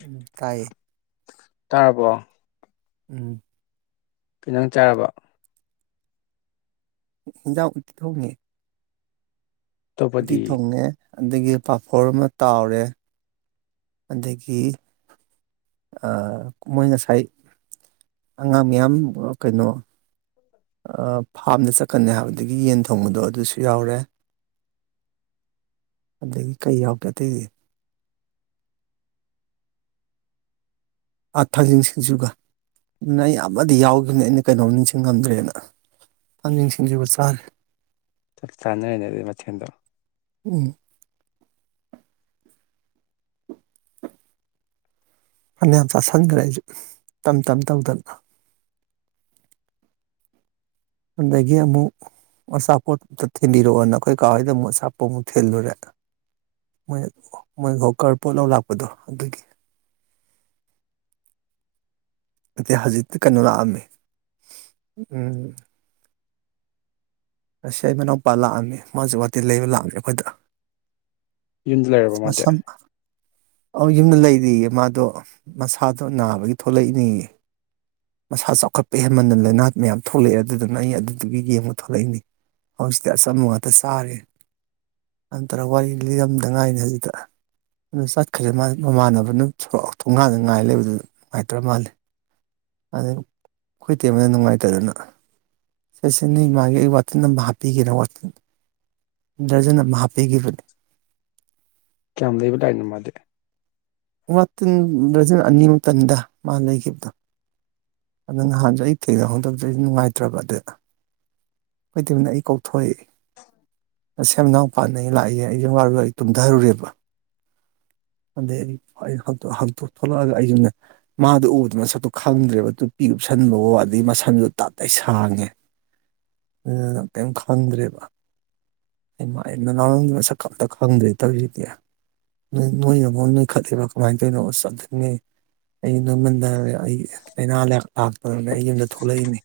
ꯎꯝ ꯇꯥꯏꯌꯦ ꯇꯥꯔꯕꯣ꯫ ꯎꯝ꯫ ꯀꯩ ꯏꯟꯖꯥꯡ ꯆꯥꯔꯕ꯫ ꯍꯤꯟꯖꯥꯡ ꯊꯣꯡꯉꯤ꯫ ꯎꯇꯤ ꯑꯇꯣꯞꯄꯗꯤ ꯊꯣꯡ ꯉꯦ꯫ ꯑꯗꯒꯤ ꯄꯥꯐꯣꯔ ꯑꯃ ꯇꯥꯎꯔꯦ꯫ ꯑꯗꯒꯤ ꯃꯣꯏ ꯉꯁꯥꯏ ꯑꯉꯥꯡ ꯃꯌꯥꯝ ꯀꯩꯅꯣ ꯐꯥꯝꯗ ꯆꯠꯀꯅꯤ ꯍꯥꯏꯕꯗꯒꯤ ꯌꯦꯟ ꯊꯣꯡꯕꯗꯣ ꯑꯗꯨꯁꯨ ꯌꯥꯎꯔꯦ ꯑꯗꯒꯤ ꯀꯩ ꯌꯥꯎꯗꯦ ꯑꯇꯩꯗꯤ꯫ ꯑꯥ ꯊꯥꯡꯖꯤꯡ ꯁꯤꯡꯖꯨꯒ ꯑꯗꯨꯅ ꯑꯩ ꯑꯃꯗꯤ ꯌꯥꯎꯈꯤꯕꯅꯤ ꯑꯩꯅ ꯀꯩꯅꯣꯝ ꯅꯤꯡꯁꯤꯡ ꯉꯝꯗ꯭ꯔꯦꯅ ꯊꯥꯡꯖꯤꯡ ꯁꯤꯡꯁꯤꯒ ꯆꯥꯔꯦ꯫ ꯆꯞ ꯆꯥꯅꯔꯅꯦ ꯑꯗꯨꯗꯤ ꯃꯊꯦꯜꯗꯣ꯫ ꯎꯝ꯫ ꯐꯅꯌꯥꯝ ꯆꯥꯁꯤꯟꯗ꯭ꯔꯦ ꯑꯩꯁꯨ ꯇꯝ ꯇꯞ ꯇꯧꯗꯅ꯫ ꯑꯗꯒꯤ ꯑꯃꯨꯛ ꯑꯆꯥꯄꯣꯠꯇ ꯊꯤꯟꯕꯤꯔꯛꯑꯣꯅ ꯑꯩꯈꯣꯏ ꯀꯥꯎ ꯍꯩꯗ ꯑꯃꯨꯛ ꯑꯆꯥꯄꯣꯠꯃꯨꯛ ꯊꯦꯜꯂꯨꯔꯦ ꯃꯣꯏ ꯃꯣꯏ ꯍꯣꯀꯔ ꯄꯣꯠ ꯂꯧ ꯂꯥꯛꯄꯗꯣ ꯑꯗꯨꯒꯤ꯫ ꯑ ꯍꯧꯖꯤꯛꯇꯤ ꯀꯩꯅꯣ ꯂꯥꯛꯑꯝꯃꯦ ꯎꯝ꯫ ꯑꯁꯤ ꯑꯩ ꯃꯅꯥꯎꯄꯥ ꯂꯥꯛꯑꯝꯃꯤ ꯃꯥꯁꯨ ꯋꯥꯇꯤ ꯂꯩꯕ ꯂꯥꯛꯑꯝꯃꯤ ꯑꯩꯈꯣꯏꯗ꯫ ꯌꯨꯝꯗ ꯂꯩꯔꯕ ꯃꯥꯗꯤ꯫ ꯃꯁꯝ ꯑꯧ ꯌꯨꯝꯗ ꯂꯩꯔꯤꯌꯦ ꯃꯥꯗꯣ ꯃꯁꯥꯗꯣ ꯅꯥꯕꯒꯤ ꯊꯣꯛꯂꯛꯏꯅꯤ ꯃꯁꯥ ꯆꯥꯎꯈꯠꯄ ꯍꯦꯟꯃꯟꯅ ꯂꯥꯏꯅꯥꯠ ꯃꯌꯥꯝ ꯊꯣꯛꯂꯛꯑꯦ ꯑꯗꯨꯗꯨꯅ ꯑꯩ ꯑꯗꯨꯗꯨꯒꯤ ꯌꯦꯡꯕ ꯊꯣꯛꯂꯛꯏꯅꯤ꯫ ꯍꯧꯖꯤꯛꯇꯤ ꯑꯆꯝꯕ ꯉꯥꯛꯇ ꯆꯥꯔꯤꯦ ꯅꯠꯇꯔꯒ ꯋꯥꯔꯤ ꯂꯤꯔꯝꯗ ꯉꯥꯏꯅꯤ ꯍꯧꯖꯤꯛꯇ ꯑꯗꯨ ꯆꯠꯈ꯭ꯔꯦ ꯃꯥ ꯃꯃꯥꯟꯅꯕꯅ ꯊꯣꯡꯒꯥꯟꯅ ꯉꯥꯏ ꯂꯩꯕꯗꯨ ꯅꯨꯡꯉꯥꯏꯇ꯭ꯔ ꯃꯥꯜꯂꯤ꯫ ꯑꯗꯨ ꯈꯣꯏ ꯇꯦꯝꯕꯅ ꯅꯨꯡꯉꯥꯏꯇꯗꯅ ꯁꯤꯦ ꯁꯤꯦꯅꯤ ꯃꯥꯒꯤ ꯑꯩ ꯋꯥꯇꯟ ꯑꯃ ꯍꯥꯞꯄꯤꯒꯔ ꯋꯥꯇꯤꯟ ꯗꯔꯖꯟ ꯑꯃ ꯍꯥꯞꯄꯤꯈꯤꯕꯅꯤ꯫ ꯀꯌꯥꯝ ꯂꯩꯕ ꯂꯥꯏꯅꯣ ꯃꯥꯗꯤ꯫ ꯋꯥꯇꯤꯟ ꯔꯖꯟ ꯑꯅꯤꯃꯟꯗ ꯃꯥ ꯂꯩꯈꯤꯕꯗꯣ꯫ ꯑꯗꯨꯗꯣ ꯅꯍꯥꯟꯁꯨ ꯑꯩ ꯊꯦꯡꯅꯍꯧꯗꯕꯗ ꯑꯩꯁꯨ ꯅꯨꯡꯉꯥꯏꯇ꯭ꯔꯕ ꯑꯗꯨ꯫ ꯀꯩꯇꯕꯅ ꯑꯩ ꯀꯧꯊꯣꯛꯏ ꯑ ꯁꯦꯝꯗꯥꯎ ꯄꯥꯅ ꯑꯩ ꯂꯥꯛꯏꯌꯦ ꯑꯩꯁꯨ ꯋꯥꯔꯒ ꯑꯩ ꯇꯨꯝꯊꯔꯨꯔꯦꯕ ꯑꯗꯩ ꯑꯩ ꯍꯥꯡꯇꯣꯛ ꯊꯣꯛꯂꯛꯑꯒ ꯑꯩꯁꯨꯅ ꯃꯥꯗꯣ ꯎꯕꯗ ꯃꯁꯛꯇꯣ ꯈꯪꯗ꯭ꯔꯦꯕ ꯇꯨꯄꯤ ꯎꯨꯞꯁꯟꯕꯐꯣ ꯑꯗꯩ ꯃꯁꯟꯗꯣ ꯇꯥ ꯇꯩ ꯁꯥꯡꯉꯦ꯫ ꯑꯗꯨꯅ ꯀꯥꯔꯤꯝ ꯈꯪꯗ꯭ꯔꯦꯕ ꯑꯩꯃꯅ ꯂꯥꯎꯔꯝꯗꯦ ꯃꯁꯛ ꯑꯇ ꯈꯪꯗ꯭ꯔꯦ ꯇꯧꯔꯤꯗꯤ ꯅꯣꯏꯅꯐ ꯅꯣꯏꯈꯠꯂꯤꯦꯕ ꯀꯃꯥꯏꯅ ꯇꯧꯔꯤꯅꯣꯁ ꯑꯗꯨꯅꯦ ꯑꯩ ꯅꯣꯏꯃꯗ꯫ ꯑꯩꯒꯤ ꯂꯥꯏꯅꯥ ꯂꯥꯏ ꯂꯥꯛꯇꯗꯅ ꯑꯩ ꯌꯨꯝꯗ ꯊꯣꯛꯂꯛꯏꯅꯤ꯫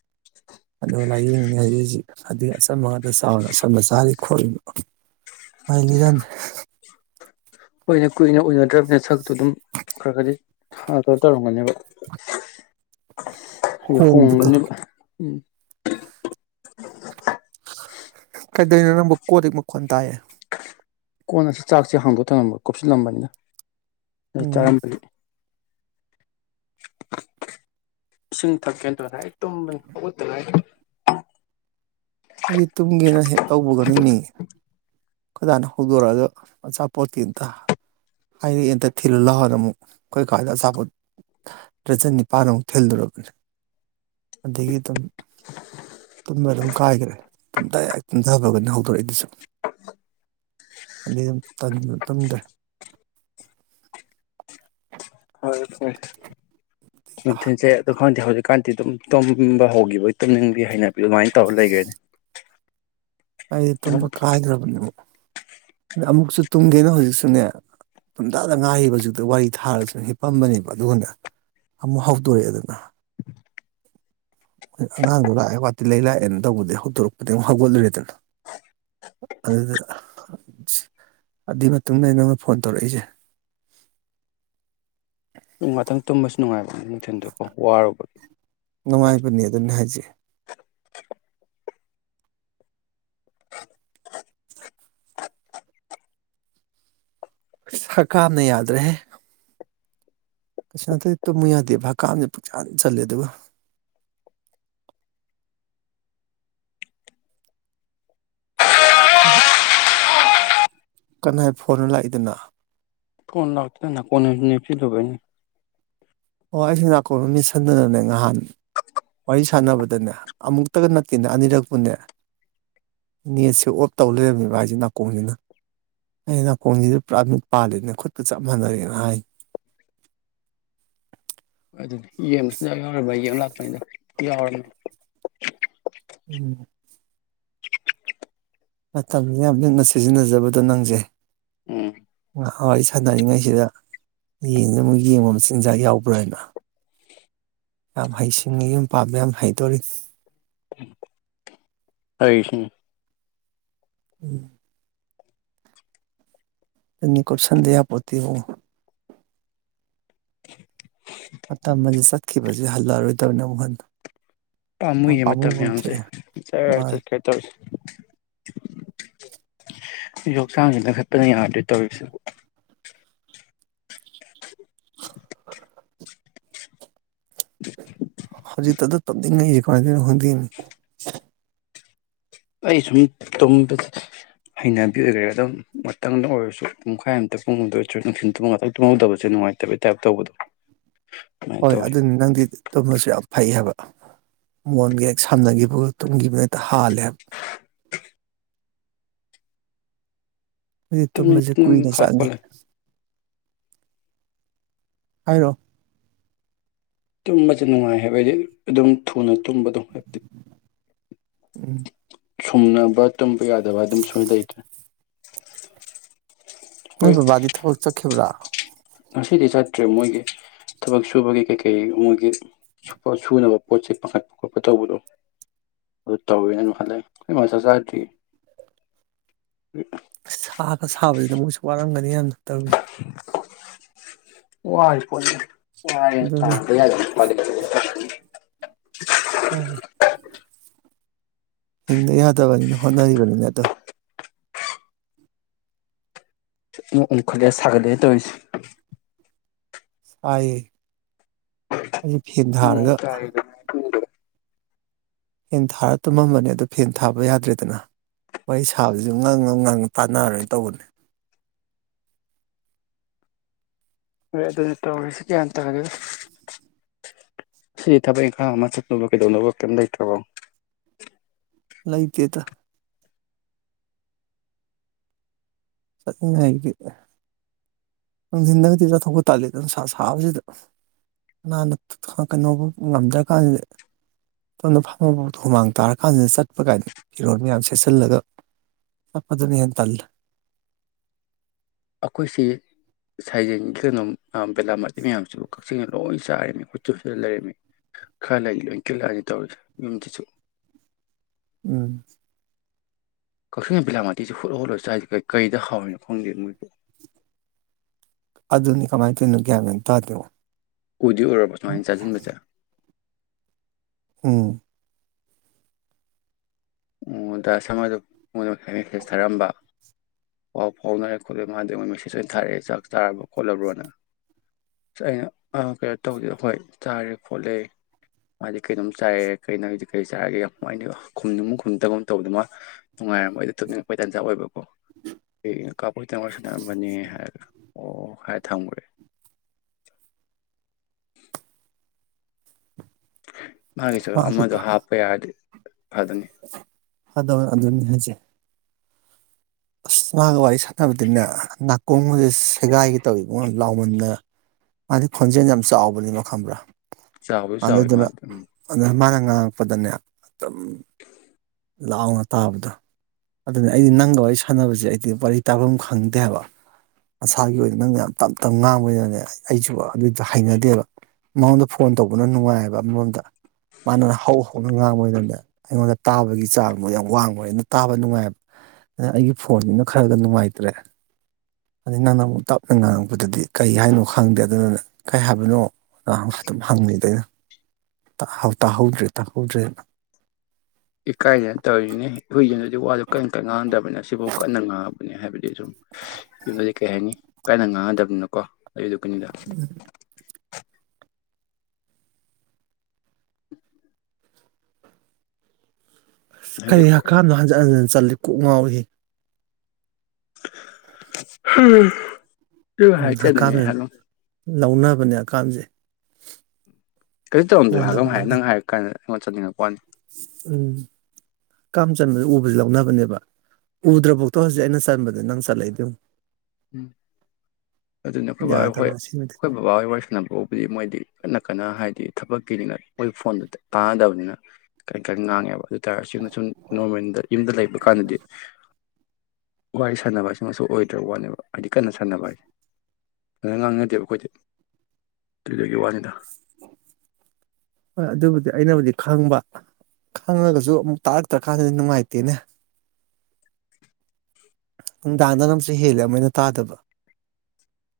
ꯑꯗꯨꯂ ꯌꯦ ꯍꯥꯏꯖꯤꯛ ꯍꯧꯖꯤꯛ ꯑꯗꯨꯗꯒꯤ ꯑꯆꯝꯝꯕ ꯉꯥꯛꯇ ꯆꯥꯎꯅ ꯑꯆꯝꯝꯕ ꯆꯥꯔꯤ ꯈꯣꯠꯂꯤꯕ ꯃꯥꯏ ꯂꯤꯔꯝꯃꯦ ꯀꯏꯅ ꯀꯨꯏꯅ ꯎꯏꯅꯗ꯭ꯔꯕꯅꯤꯅ ꯁꯛ ꯇ ꯑꯗꯨꯝ ꯈꯔ ꯈꯔꯗꯤ ꯑ ꯑꯗꯨ ꯇꯧꯔꯝꯒꯅꯦꯕ ꯑꯩ ꯍꯣꯡꯕꯗꯣ ꯍꯣꯡꯒꯅꯦꯕ ꯎꯝ ꯀꯩꯗꯧꯅꯣ ꯅꯪꯕꯨ ꯀꯣꯛ ꯂꯤꯛ ꯃꯈꯣꯟ ꯇꯥꯏꯌꯦ ꯀꯣꯟꯅꯁꯨ ꯆꯥꯛꯁꯦ ꯍꯥꯡꯗꯣꯛ ꯑꯒꯥ ꯊꯝꯃꯥꯝꯕ ꯀꯨꯞꯁꯤꯜꯂꯝꯕꯅꯤꯅ ꯑꯩ ꯎꯝ ꯇꯔꯝꯕꯤ ꯏꯁꯤꯡ ꯊꯛꯀꯦꯗꯅ ꯑꯩ ꯇꯨꯝꯕꯅꯤ ꯍꯧꯒꯠꯇꯅꯥꯏꯔꯤ ꯑꯩꯗꯤ ꯇꯨꯝꯒꯦꯅ ꯍꯦꯛ ꯇꯧꯕꯒꯅꯤꯅꯦ ꯀꯣꯏꯗꯥꯅ ꯍꯧꯗꯣꯔꯛꯑꯒ ꯑꯆꯥꯄꯣꯠꯇ ꯑꯝꯇ ꯍꯥꯏꯔꯛꯝꯇ ꯊꯤꯜꯂ ꯂꯥꯛꯑꯣꯅ ꯑꯃꯨꯛ ꯀꯈꯣꯏ ꯀꯥꯗ ꯑꯆꯥꯄꯣꯠ ꯗ꯭ꯔꯖꯟ ꯅꯤꯄꯥꯟ ꯑꯃꯨꯛ ꯊꯤꯜꯂꯣꯔꯒꯅꯤ ꯑꯗꯒꯤ ꯑꯗꯨꯝ ꯇꯨꯝꯕ ꯑꯗꯨꯝ ꯀꯥꯏꯈ꯭ꯔꯦ ꯇꯨꯝꯊ ꯇꯨꯝꯊꯕꯒꯅꯤ ꯍꯧꯗꯣꯔꯛꯏꯗꯨꯁꯨ ꯑꯗꯨ ꯑꯗꯨꯝ ꯇꯨꯝꯗ꯭ꯔꯦ ꯍꯣꯏ ꯍꯣꯏ [unintelligible] ꯑꯗꯨ ꯈꯪꯗꯦ ꯍꯩꯖꯤꯛ ꯀꯥꯟꯇꯤ ꯑꯗꯨꯝ ꯇꯨꯝꯝꯕ ꯍꯧꯈꯤꯕꯒꯤ ꯇꯨꯝꯝꯅꯤꯡꯕꯒꯤ ꯍꯥꯏꯅꯕꯤ ꯑꯗꯨꯃꯥꯏꯅ ꯇꯧꯔ ꯂꯩꯒꯦꯅꯦ ꯑꯩꯗꯤ ꯇꯝꯕ ꯀꯥꯏꯗ꯭ꯔꯕꯅꯤ ꯑ ꯑꯃꯨꯛꯁꯨ ꯇꯨꯝꯒꯦꯅ ꯍꯧꯖꯤꯛꯁꯨꯅꯦ ꯇꯨꯝꯖꯥꯗ ꯉꯥꯏꯔꯤꯕ ꯍꯧꯖꯤꯛꯇ ꯋꯥꯔꯤ ꯊꯥꯔꯁꯨ ꯍꯤꯞꯄꯝꯕꯅꯦꯕ ꯑꯗꯨꯒꯅ ꯑꯃꯨꯛ ꯍꯧꯗꯣꯔꯛꯑꯦ ꯑꯗꯨꯅ ꯑꯉꯥꯡꯗꯣ ꯂꯥꯛꯑꯦ ꯋꯥꯇꯤ ꯂꯩ ꯂꯥꯛꯑꯦꯅ ꯇꯧꯕꯗꯒꯤ ꯍꯧꯗꯣꯔꯛꯄꯗꯒꯤ ꯑꯃꯨꯛ ꯍꯧꯒꯠꯂꯨꯔꯦꯗꯅ ꯑꯗꯨꯗ ꯑꯗꯨꯏ ꯃꯇꯨꯡꯗ ꯑꯩ ꯅꯪꯉꯣꯟꯗ ꯐꯣꯟ ꯇꯧꯔꯛꯏꯁꯦ ꯉꯛꯇꯪ ꯇꯨꯝꯕꯁꯨ ꯅꯨꯡꯉꯥꯏꯕ ꯅꯨꯡꯊꯤꯟꯗꯨꯀꯣ ꯋꯥꯔꯨꯕꯒꯤ ꯅꯨꯡꯉꯥꯏꯕꯅꯦ ꯑꯗꯨꯅꯦ ꯍꯥꯏꯁꯦ ꯍ ꯀꯥꯝꯅ ꯌꯥꯗ ꯔꯦ ꯍꯦ ꯀꯩꯁꯁꯨꯇꯩ ꯇꯨꯝꯃꯨ ꯌꯥꯗꯦ ꯚꯥꯀꯥꯝꯁ ꯄꯨꯛꯆꯥꯥꯅ ꯆꯜꯂꯦ ꯑꯗꯨꯒ ꯀꯅꯥꯏ ꯐꯣꯟꯅ ꯂꯥꯛꯏꯗꯨꯅ ꯀꯣꯟ ꯂꯥꯛꯇꯅ ꯀ ꯅꯞꯆꯗꯕꯣꯏꯅꯤ ꯑꯣ ꯑꯩꯁꯦ ꯅꯥꯀꯣꯡ ꯑꯃ ꯃꯤꯠꯁꯟꯗꯅꯅꯦ ꯅꯍꯥꯟ ꯋꯥꯔꯤ ꯁꯥꯟꯅꯕꯗꯅꯦ ꯑꯃꯨꯛꯇꯒ ꯅꯠꯇꯦꯅꯦ ꯑꯅꯤꯔꯛꯄꯨꯅꯦ ꯅꯦꯠꯁꯦ ꯑꯣꯐ ꯇꯧ ꯂꯩꯔꯝꯃꯤꯕ ꯍꯥꯏꯁꯦ ꯅꯥꯀꯣꯡꯅꯤꯅ ꯑꯩ ꯅꯥꯀꯣꯡꯁꯤꯗꯤ ꯄꯨꯔꯥ ꯃꯤꯠ ꯄꯥꯜꯂꯤꯅꯦ ꯈꯨꯠꯇ ꯆꯞ ꯃꯥꯟꯅꯔꯦꯅ ꯍꯥꯏ ꯑꯗꯨꯅꯤ ꯌꯦꯡꯁꯨꯡꯌꯥꯎ ꯌꯥꯎꯔꯤꯕ ꯌꯤꯡꯂꯥꯎ ꯔ [unintelligible] ꯎꯝ ꯃꯇꯝꯁ ꯌꯥꯝ ꯂꯤꯛꯅ ꯁꯤꯖꯤꯟꯅꯖꯕꯗꯣ ꯅꯪꯁꯦ ꯎꯝ ꯋꯥꯔꯤ ꯁꯥꯟꯅꯔꯤꯉꯩꯁꯤꯗ ꯌꯦꯟꯁꯤ ꯑꯃꯨꯛ ꯌꯦꯡꯕ ꯃꯆꯤꯟꯖꯥꯛ ꯌꯥꯎꯕ꯭ꯔꯥ ꯍꯥꯏꯅ ꯌꯥꯝ ꯍꯩꯁꯤꯡꯉꯤ ꯌꯨꯝ ꯄꯥꯝꯕ ꯌꯥꯝ ꯍꯩꯇꯣꯔꯤ ꯍꯣꯏꯁ ꯎꯝ ꯑꯅꯤ ꯀꯨꯞꯁꯟꯗꯥ ꯌꯥꯄꯠꯇ ꯑꯣ ꯁ ꯍꯜꯂꯛꯑꯔꯣꯏꯗꯕꯅꯤꯅ ꯑꯃꯨꯛ ꯍꯟꯗ ꯄꯥꯝꯃꯨꯏꯅꯦ ꯃꯇꯝ ꯃꯌꯥꯝꯁꯦ ꯆꯠ ꯃꯥꯅꯤ ꯆꯠ ꯀꯩ ꯇꯧꯔꯁꯦ ꯌꯣꯡꯆꯥꯡꯁꯦ ꯅꯪꯈꯠꯄꯅ ꯌꯥꯗꯣꯏ ꯇꯧꯔꯤꯕꯁꯤꯦꯕꯨ [inaudible] [unintelligible] [unintelligible] ꯍꯧꯖꯤꯛ ꯇꯗ ꯇꯗꯤꯅ ꯀꯗꯅ ꯍꯗꯤꯅꯤ ꯑꯩ ꯁꯨꯝ ꯇꯨꯝꯕ ꯍꯩꯅꯕꯤ ꯑꯣꯏꯈꯔꯦ ꯑꯗꯨꯝ ꯉꯥꯛꯇꯪꯗ ꯑꯣꯏꯔꯁꯨ ꯄꯨꯡꯈꯥꯏ ꯑꯃꯝꯇ ꯄꯨꯡꯍꯧꯗ ꯑꯣꯏꯔꯁꯨ ꯅꯨꯡꯊꯤꯟ ꯇꯨꯝ ꯉꯥꯛꯇꯪ ꯇꯨꯝꯍꯧꯗꯕꯁꯦ ꯅꯨꯡꯉꯥꯏꯇꯕꯒꯤ ꯇꯥꯏꯞ ꯇꯧꯕꯗꯣ ꯑꯗꯨꯃꯥꯏꯅ ꯍꯣꯏ ꯇꯧꯋꯤ ꯑꯗꯨꯅꯤ ꯅꯪꯗꯤ ꯇꯨꯝꯝꯕꯁꯨ ꯌꯥꯝ ꯐꯩ ꯍꯥꯏꯕ ꯃꯣꯟꯒꯤ ꯍꯦꯛ ꯁꯝꯅꯈꯤꯕ ꯇꯨꯝꯈꯤꯕꯅꯦꯠꯇ ꯍꯥꯜꯂꯦꯕ ꯑꯩꯇ ꯇꯨꯝꯅꯤꯡ ꯃꯁꯦ ꯇꯨꯝꯅꯤꯡ ꯀꯏꯅ ꯆꯥꯡꯒꯦ ꯍꯥꯞꯄꯂꯦ ꯍꯥꯏꯔꯣ ꯇꯨꯝꯕꯁꯦ ꯅꯨꯡꯉꯥꯏ ꯍꯥꯏꯕ ꯍꯥꯏꯗꯤ ꯑꯗꯨꯝ ꯊꯨꯅ ꯇꯨꯝꯕ ꯑꯗꯨꯝ ꯎꯝ ꯁꯨꯝꯅꯕ ꯇꯨꯝ ꯌꯥꯗꯕ ꯑꯗꯨꯝ ꯁꯣꯏꯅ ꯂꯩꯇ꯭ꯔꯦ [unintelligible] ꯅ ꯍꯣꯏ ꯕꯥꯗꯤ ꯊ ꯍ ꯎꯆ ꯆ ꯈꯦꯕ꯭ꯔꯥ ꯉꯁꯤꯗꯤ ꯆꯠꯇ꯭ꯔꯦ ꯃꯣꯏꯒꯤ ꯊꯕꯛ ꯁꯨꯕꯒꯤ ꯀꯩꯀꯩ ꯃꯣꯏꯒꯤ ꯁꯨꯅꯕ ꯄꯣꯠ ꯆꯩ ꯄꯥꯈꯠꯄ ꯈꯣꯠꯄ ꯇꯧꯕꯗꯣ ꯑꯗꯨ ꯇꯧꯋꯦꯅ ꯑꯗꯨꯝ ꯈꯜꯂꯦ ꯑꯩꯈꯣꯏ ꯃꯆꯥ ꯆꯗ꯭ꯔꯤ ꯁꯥꯒ ꯁꯥꯕꯁꯤꯗ ꯃꯣꯏꯁꯨ ꯋꯥꯔꯝꯒꯅꯤ ꯇꯧ ꯋꯥꯥꯏ ꯄꯅꯤ ꯑꯗꯨꯅꯤ ꯌꯥ ꯍ ꯍꯪꯗ ꯌꯥꯗꯕꯅꯤꯅ ꯍꯣꯠꯅꯔꯤꯕꯅꯤꯅ ꯑꯗꯣ ꯑꯣꯈꯗ ꯁꯒꯗ ꯇꯧꯔꯤꯁꯤ ꯁꯥꯏ ꯑꯩꯁ ꯐꯤ ꯊꯥꯔꯒ ꯅꯣꯡ ꯇꯥꯏꯗꯅ ꯐꯦꯟ ꯊꯥꯔ ꯇꯨꯝꯃꯝꯕꯅꯦ ꯑꯗꯨ ꯐꯦꯟ ꯊꯥꯕ ꯌꯥꯗ꯭ꯔꯦꯗꯅ ꯋꯥꯔꯤꯍꯩ ꯁꯥꯕꯁꯨ ꯉꯪꯉ ꯉꯪ ꯇꯥꯟꯅꯔꯣꯏꯅ ꯇꯧꯕꯅꯦ ꯍꯣꯏ ꯑꯗꯨꯅ ꯇꯧꯔꯤꯁꯤꯦ ꯒ꯭ꯌꯥꯟ ꯇꯥꯒ ꯁꯤꯗꯤ ꯊꯕꯛ ꯏꯪꯈꯥꯡ ꯑꯃ ꯆꯠꯅꯕ ꯀꯩꯗꯧꯅꯕꯛꯇ ꯂꯩꯇ꯭ꯔꯕꯣ ꯂꯩꯣꯏꯇꯦꯇ ꯉꯥꯏ ꯅꯪꯁꯤꯟꯗꯒꯗꯤ ꯆꯠꯊꯣꯛꯄ ꯇꯥꯜꯂꯤ ꯑꯗꯨꯅꯅꯨꯡꯁꯥ ꯁꯥꯕꯁꯤꯗ ꯑꯅꯥꯅ ꯀꯩꯅꯣꯧꯕ ꯉꯝꯗ꯭ꯔꯀꯥꯟꯁꯤꯗ ꯑꯗꯨꯅ ꯐꯝꯉꯐꯥꯎꯗ ꯍꯨꯃꯥꯡ ꯇꯥꯔ ꯀꯥꯟꯁꯤꯗ ꯆꯠꯄ ꯀꯥꯏꯅ ꯐꯤꯔꯣꯜ ꯃꯌꯥꯝ ꯁꯦꯠꯆꯤꯜꯂꯒ ꯆꯠꯄꯗꯨꯅ ꯍꯦꯟꯅ ꯇꯜꯂꯦ ꯑꯩꯈꯣꯏꯁꯤ ꯁꯩꯖꯦꯡꯒꯤ ꯀꯩꯅꯣꯝ ꯑꯝꯕꯕ ꯂꯝꯂꯝ ꯃꯗꯤ ꯃꯌꯥꯝ ꯑꯃꯁꯁꯤꯁꯨꯕꯨ ꯁꯤꯡꯅ ꯂꯣꯏ ꯆꯥꯔꯝꯃꯤ ꯈꯨꯠꯁꯨ ꯍꯨꯠ ꯂꯩꯔꯝꯃꯤ ꯈꯔ ꯂꯩ ꯂꯣꯏ ꯀꯤꯜꯂꯛꯑꯅꯤ ꯇꯧꯔꯤꯁ ꯌꯨꯝꯁꯤꯁꯨ ꯎꯝ ꯀꯛꯆꯤꯡꯒꯤ ꯕꯤꯂꯥꯃꯥꯇꯤꯁꯤꯦ ꯍꯨꯠꯂꯣ ꯍꯨꯠꯂ ꯆꯥꯏꯁꯤꯦ ꯀꯩꯗ ꯍꯥꯎꯔꯤꯦꯅꯣ ꯈꯪꯗꯦ ꯃꯣꯏꯕꯨꯣ ꯑꯗꯨꯅꯤ ꯀꯃꯥꯏꯅ ꯊꯅꯣ ꯀꯌꯥꯦꯟ ꯇ ꯑꯗꯨꯣ ꯎꯗꯤ ꯑꯣꯏꯔꯕ ꯁꯨꯃꯥꯏꯅ ꯆꯥꯁꯤꯟꯕꯁꯦ ꯎꯝ ꯗ ꯁꯃꯗ ꯃꯗ ꯃꯦꯁꯦꯖ ꯊꯥꯔꯝꯕ ꯄꯥꯎ ꯐꯥꯎꯅꯔꯦ ꯈꯣꯠꯂꯦ ꯃꯥꯗꯤ ꯃꯣꯏ ꯃꯦꯁꯦꯖ ꯑꯣꯏꯅ ꯊꯥꯔꯛꯑꯦ ꯆꯥꯛ ꯆꯥꯔꯕꯣ ꯈꯣꯠꯂꯕ꯭ꯔꯣꯅ ꯑ ꯑꯩꯅ ꯀꯩꯅꯣ ꯇꯧꯗꯦꯗ ꯍꯣꯏ ꯆꯥꯔꯦ ꯈꯣꯠꯂꯦ ꯃꯥꯗꯤ ꯀꯩꯅꯣꯝ ꯆꯥꯏꯔꯦ ꯀꯩꯅꯣꯗꯤ ꯀꯩ ꯆꯥꯔꯒꯦ ꯌꯥꯝꯃꯥꯏ ꯈꯨꯝ ꯐꯟꯇꯒꯨꯝ ꯇꯧꯕꯗꯨꯃ ꯅꯨꯡꯉꯥꯏꯔꯝꯃꯣꯏꯗꯣ ꯇꯨꯞꯅꯤꯡꯉꯛꯄꯣꯏ ꯇꯟꯖꯥ ꯑꯣꯏꯕ ꯀꯥꯕꯨꯨꯒꯤ ꯇꯉ ꯁꯅꯔꯝꯕꯅꯤ ꯍꯥꯏꯔꯒ ꯑꯣ ꯍꯥꯏ ꯊꯝꯒ꯭ꯔꯦ [inaudible] ꯃꯥꯒꯤꯁꯨ ꯃꯥꯁꯨ ꯑꯃꯗꯣ ꯍꯥꯞꯄ ꯌꯥꯔꯗꯤ ꯐꯗꯝꯅꯤ ꯑꯗꯨꯅꯤ ꯍꯥꯏꯁꯦ ꯑꯁ ꯃꯥꯒ ꯋꯥꯔꯤ ꯁꯥꯟꯅꯕꯗꯤꯅꯦ ꯅꯥꯀꯣꯡꯒꯁꯦ ꯁꯦꯒꯥꯏꯒꯤ ꯇꯧꯉꫭ ꯂꯥꯎꯃꯟꯗꯅ ꯃꯥꯗꯤ ꯈꯣꯟꯖꯦꯟ ꯌꯥꯝ ꯆꯥꯎꯕꯅꯤ ꯈꯪꯕ꯭ꯔꯥ ꯆꯥꯎꯕꯁꯨ ꯆꯥꯎꯋꯤ ꯑꯗꯗꯨꯅ ꯃꯥꯗꯣ ꯎꯝ ꯑꯅ ꯃꯥꯅ ꯉꯥꯡꯉꯛꯄꯗꯅꯦ ꯑꯗꯨꯝ ꯂꯥꯎꯅ ꯇꯥꯕꯗꯣ ꯑꯗꯨꯅ ꯑꯩꯗꯤ ꯅꯪꯒ ꯋꯥꯔꯤ ꯁꯥꯟꯅꯕꯁꯦ ꯑꯩꯗꯤ ꯋꯥꯔꯤ ꯇꯥꯕꯝ ꯈꯪꯗꯦꯍꯕ ꯃꯁꯥꯒꯤ ꯑꯣꯏꯅ ꯅꯪꯅ ꯌꯥꯝ ꯇꯞ ꯇꯞ ꯉꯥꯡꯕꯅꯤꯅꯅꯦ ꯑꯩꯁꯨ ꯑꯗꯨꯗꫭ ꯍꯩꯅꯗꯦꯕ ꯃꯉꯣꯟꯗ ꯐꯣꯟ ꯇꯧꯕꯅ ꯅꯨꯡꯉꯥꯏꯌꯦꯕ ꯑꯃꯔꯣꯝꯗ ꯃꯥꯅ ꯍꯧ ꯍꯧꯅ ꯉꯥꯡꯕꯣꯏꯗꯕꯅꯦ ꯑꯩꯉꯣꯟꯗ ꯇꯥꯕꯒꯤ ꯆꯥꯡꯗꯣ ꯌꯥꯝ ꯋꯥꯡꯕꯅꯤꯅ ꯇꯥꯕ ꯅꯨꯡꯉꯥꯏꯕ ꯑꯗꯨꯅ ꯑꯩꯒꯤ ꯐꯣꯟꯁꯤꯅ ꯈꯔꯒ ꯅꯨꯡꯉꯥꯏꯇ꯭ꯔꯦ ꯑꯗꯩ ꯅꯪꯅ ꯑꯃꯨꯛ ꯇꯞꯅ ꯉꯥꯡꯉꯛꯄꯗꯗꯤ ꯀꯩ ꯍꯥꯏꯅꯣ ꯈꯪꯗꯦ ꯑꯗꯨꯗꯨꯅ ꯀꯩ ꯍꯥꯏꯕꯅꯣ ꯑꯗꯨꯝ ꯍꯪꯂꯩꯗꫭ ꯑꯩꯅ ꯇꯥꯍꯧ ꯇꯥꯍꯧꯗ꯭ꯔꯦ ꯇꯥꯍꯧꯗ꯭ꯔꯦꯅ ꯏꯀꯥꯏꯗꯅ ꯇꯧꯔꯤꯅꯤ [unintelligible] ꯋꯥꯁꯨ ꯀꯟ ꯀꯟ ꯉꯥꯡꯗꯕꯅꯤꯅ ꯁꯤꯕꯥꯎ ꯀꯟꯅ ꯉꯥꯡꯕ ꯍꯥꯏꯕꯗꯤ ꯁꯨꯝ ꯌꯨꯝꯗꯗꯤ ꯀꯩ ꯍꯥꯏꯅꯤ ꯀꯟꯅ ꯉꯥꯡꯉꯅꯗꯕꯅꯤꯅꯀꯣ ꯑꯗꯨꯗꯨ ꯒꯤꯅꯤꯗ ꯑꯁ ꯍꯥꯏꯗꯤ ꯀꯩ ꯍꯀꯥꯝꯅꫭ ꯍꯟꯖꯟ ꯍꯟꯖꯟ ꯆꯜꯂꯤ ꯀꯣꯛ ꯉꯥꯎꯋꯤꯍꯦ [unintelligible] ꯎꯝ ꯍꯛꯀꯥꯝꯁꯦ [unintelligible] ꯂꯧꯅꯕꯅꯦ ꯍꯀꯥꯝꯁꯦ ꯀꯔꯤ ꯇꯧꯔꯝꯗꯣꯏ [unintelligible] ꯅꯪ ꯍꯥꯏ ꯀꯥꯏꯅ [unintelligible] ꯆꯟꯅꯤꯡꯉꯛꯄꯅꯤ ꯎꯝ ꯍꯀꯥꯝ ꯆꯟꯕ ꯎꯕꯁꯦ ꯂꯧꯅꯕꯅꯦꯕ ꯎꯗ꯭ꯔꯐꯥꯎꯗ ꯍꯧꯖꯤꯛ ꯑꯩꯅ ꯆꯟꯕꯗ ꯅꯪ ꯆꯠꯂꯛꯏꯗꯨ ꯌꯦꯡꯉꯨ ꯎꯝ ꯑꯗꯨꯅꯦ ꯑꯩꯈꯣꯏꯕꯍꯣꯏ ꯌꯥꯗꯕꯅꯦ ꯁꯤꯃꯗꯤ ꯑꯩꯈꯣꯏ ꯕꯕꯥ ꯍꯣꯏ ꯋꯥꯔꯤ ꯁꯥꯟꯅꯕꯕꯨꯗꯤ ꯃꯣꯏꯗꯤ ꯀꯟꯅ ꯀꯟꯅ ꯍꯥꯏꯗꯤ ꯊꯕꯛ ꯀꯤꯅꯤꯅ ꯃꫭꯏ ꯐꯣꯟꯗꯨ ꯇꯥꯟꯅꯗꯕꯅꯤꯅ ꯀꯟꯅ ꯀꯟꯅ ꯉꯥꯡꯉꯦꯕ ꯑꯗꯨ [unintelligible] ꯁꯨꯝ ꯅꯣꫪꯃꯦꯜꯗ ꯌꯨꯝꯗ ꯂꯩꯕ ꯀꯥꯟꯗꯗꯤ ꯋꯥꯔꯤ ꯁꯥꯟꯅꯕꯁꯤꯃꯁꯨ ꯑꯣꯏꯗ꯭ꯔꯕ ꯋꯥꯅꯦꯕ ꯍꯥꯏꯗꯤ ꯀꯟꯅ ꯁꯥꯟꯅꯕ ꯍꯥꯏꯁꯦ ꯀꯟꯅ ꯉꯥꯡꯅꯗꯦꯕ ꯑꯩꯈꯣꯏꯗꯤ ꯑꯗꯨꯗꯨꯒꯤ ꯋꯥꯅꯤ ꯍꫭꯏ ꯑꯗꯨꯕꯨꯗꯤ ꯑꯩꯅꯕꯨꯗꯤ ꯈꯪꯕ ꯈꯪꯉꯒꯁꯨ ꯑꯃꯨꯛ ꯇꯥꯔꯛꯇ꯭ꯔꯀꯥꯟꯗꯗꯤ ꯅꯨꯡꯉꯥꯏꯇꯦꯅꯦ ꯅꯨꯡꯗꯥꯡꯗꯅꯃꯨꯛꯁꯨ ꯍꯦꯜꯂꯦ ꯑꯃꯨꯛꯍꯦꯟꯅ ꯇꯥꯗꯕ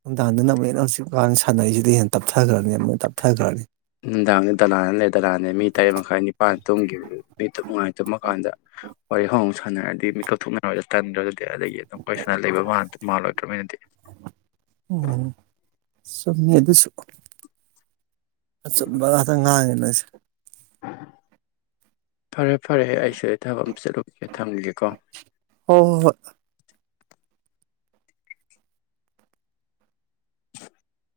ꯅꯨꯡꯗꯥꯡꯗꯅ ꯑꯃꯨꯛꯍꯦꯅ ꯍꯧꯖꯤꯛ ꯕꯥꯅꯤ ꯁꯥꯟꯅꯩꯁꯤꯗꯩ ꯍꯦꯟꯅ ꯇꯞꯊꯈ꯭ꯔꯅꯤ ꯑꯃꯨꯛꯍꯦꯟꯅ ꯇꯞꯊꯈ꯭ꯔꯅꯤ ꯅꯨꯡꯗꯥꯡꯗ ꯗꯂꯥꯟ ꯂꯩ ꯗꯂꯥꯟꯅꯦ ꯃꯤ ꯇꯔꯦꯠ ꯃꯈꯥꯏ ꯅꯤꯄꯥꯟ ꯇꯨꯝꯈꯤꯕ ꯃꯤ ꯇꯨꯛ ꯅꯨꯡꯉꯥꯏ ꯇꯨꯝꯃ ꯀꯥꯟꯗ ꯋꯥꯔꯤ ꯍꯧ ꯁꯥꯟꯅꯔꯗꯤ ꯃꯤꯠꯀꯞꯊꯅꯔꯗꯤ ꯇꯟꯗ꯭ꯔ ꯑꯗꯨꯗꯤ ꯑꯗꯒꯤ ꯑꯗꯨꯝ ꯋꯥꯔꯤꯁꯅ ꯂꯩꯕ ꯃꯥꯜꯂꯣꯏꯗ꯭ꯔ ꯃꯤꯅꯗꯤ ꯑꯣ ꯆꯨꯝꯃꯤ ꯑꯗꯨꯁꯨ ꯑꯆꯨꯝꯕ ꯉꯥꯇ ꯉꯥꯡꯉꯤꯅ [unintelligible] ꯐꯔꯦ ꯐꯔꯦ ꯑꯩꯁ ꯁꯤꯗ ꯊꯥꯕꯛ ꯑꯃ ꯆꯠꯂꯨꯒꯤꯒꯦ ꯊꯝꯒꯦꯀꯣ ꯍꯣꯏ ꯍꯣꯏ ꯍꯣꯏ [inaudible]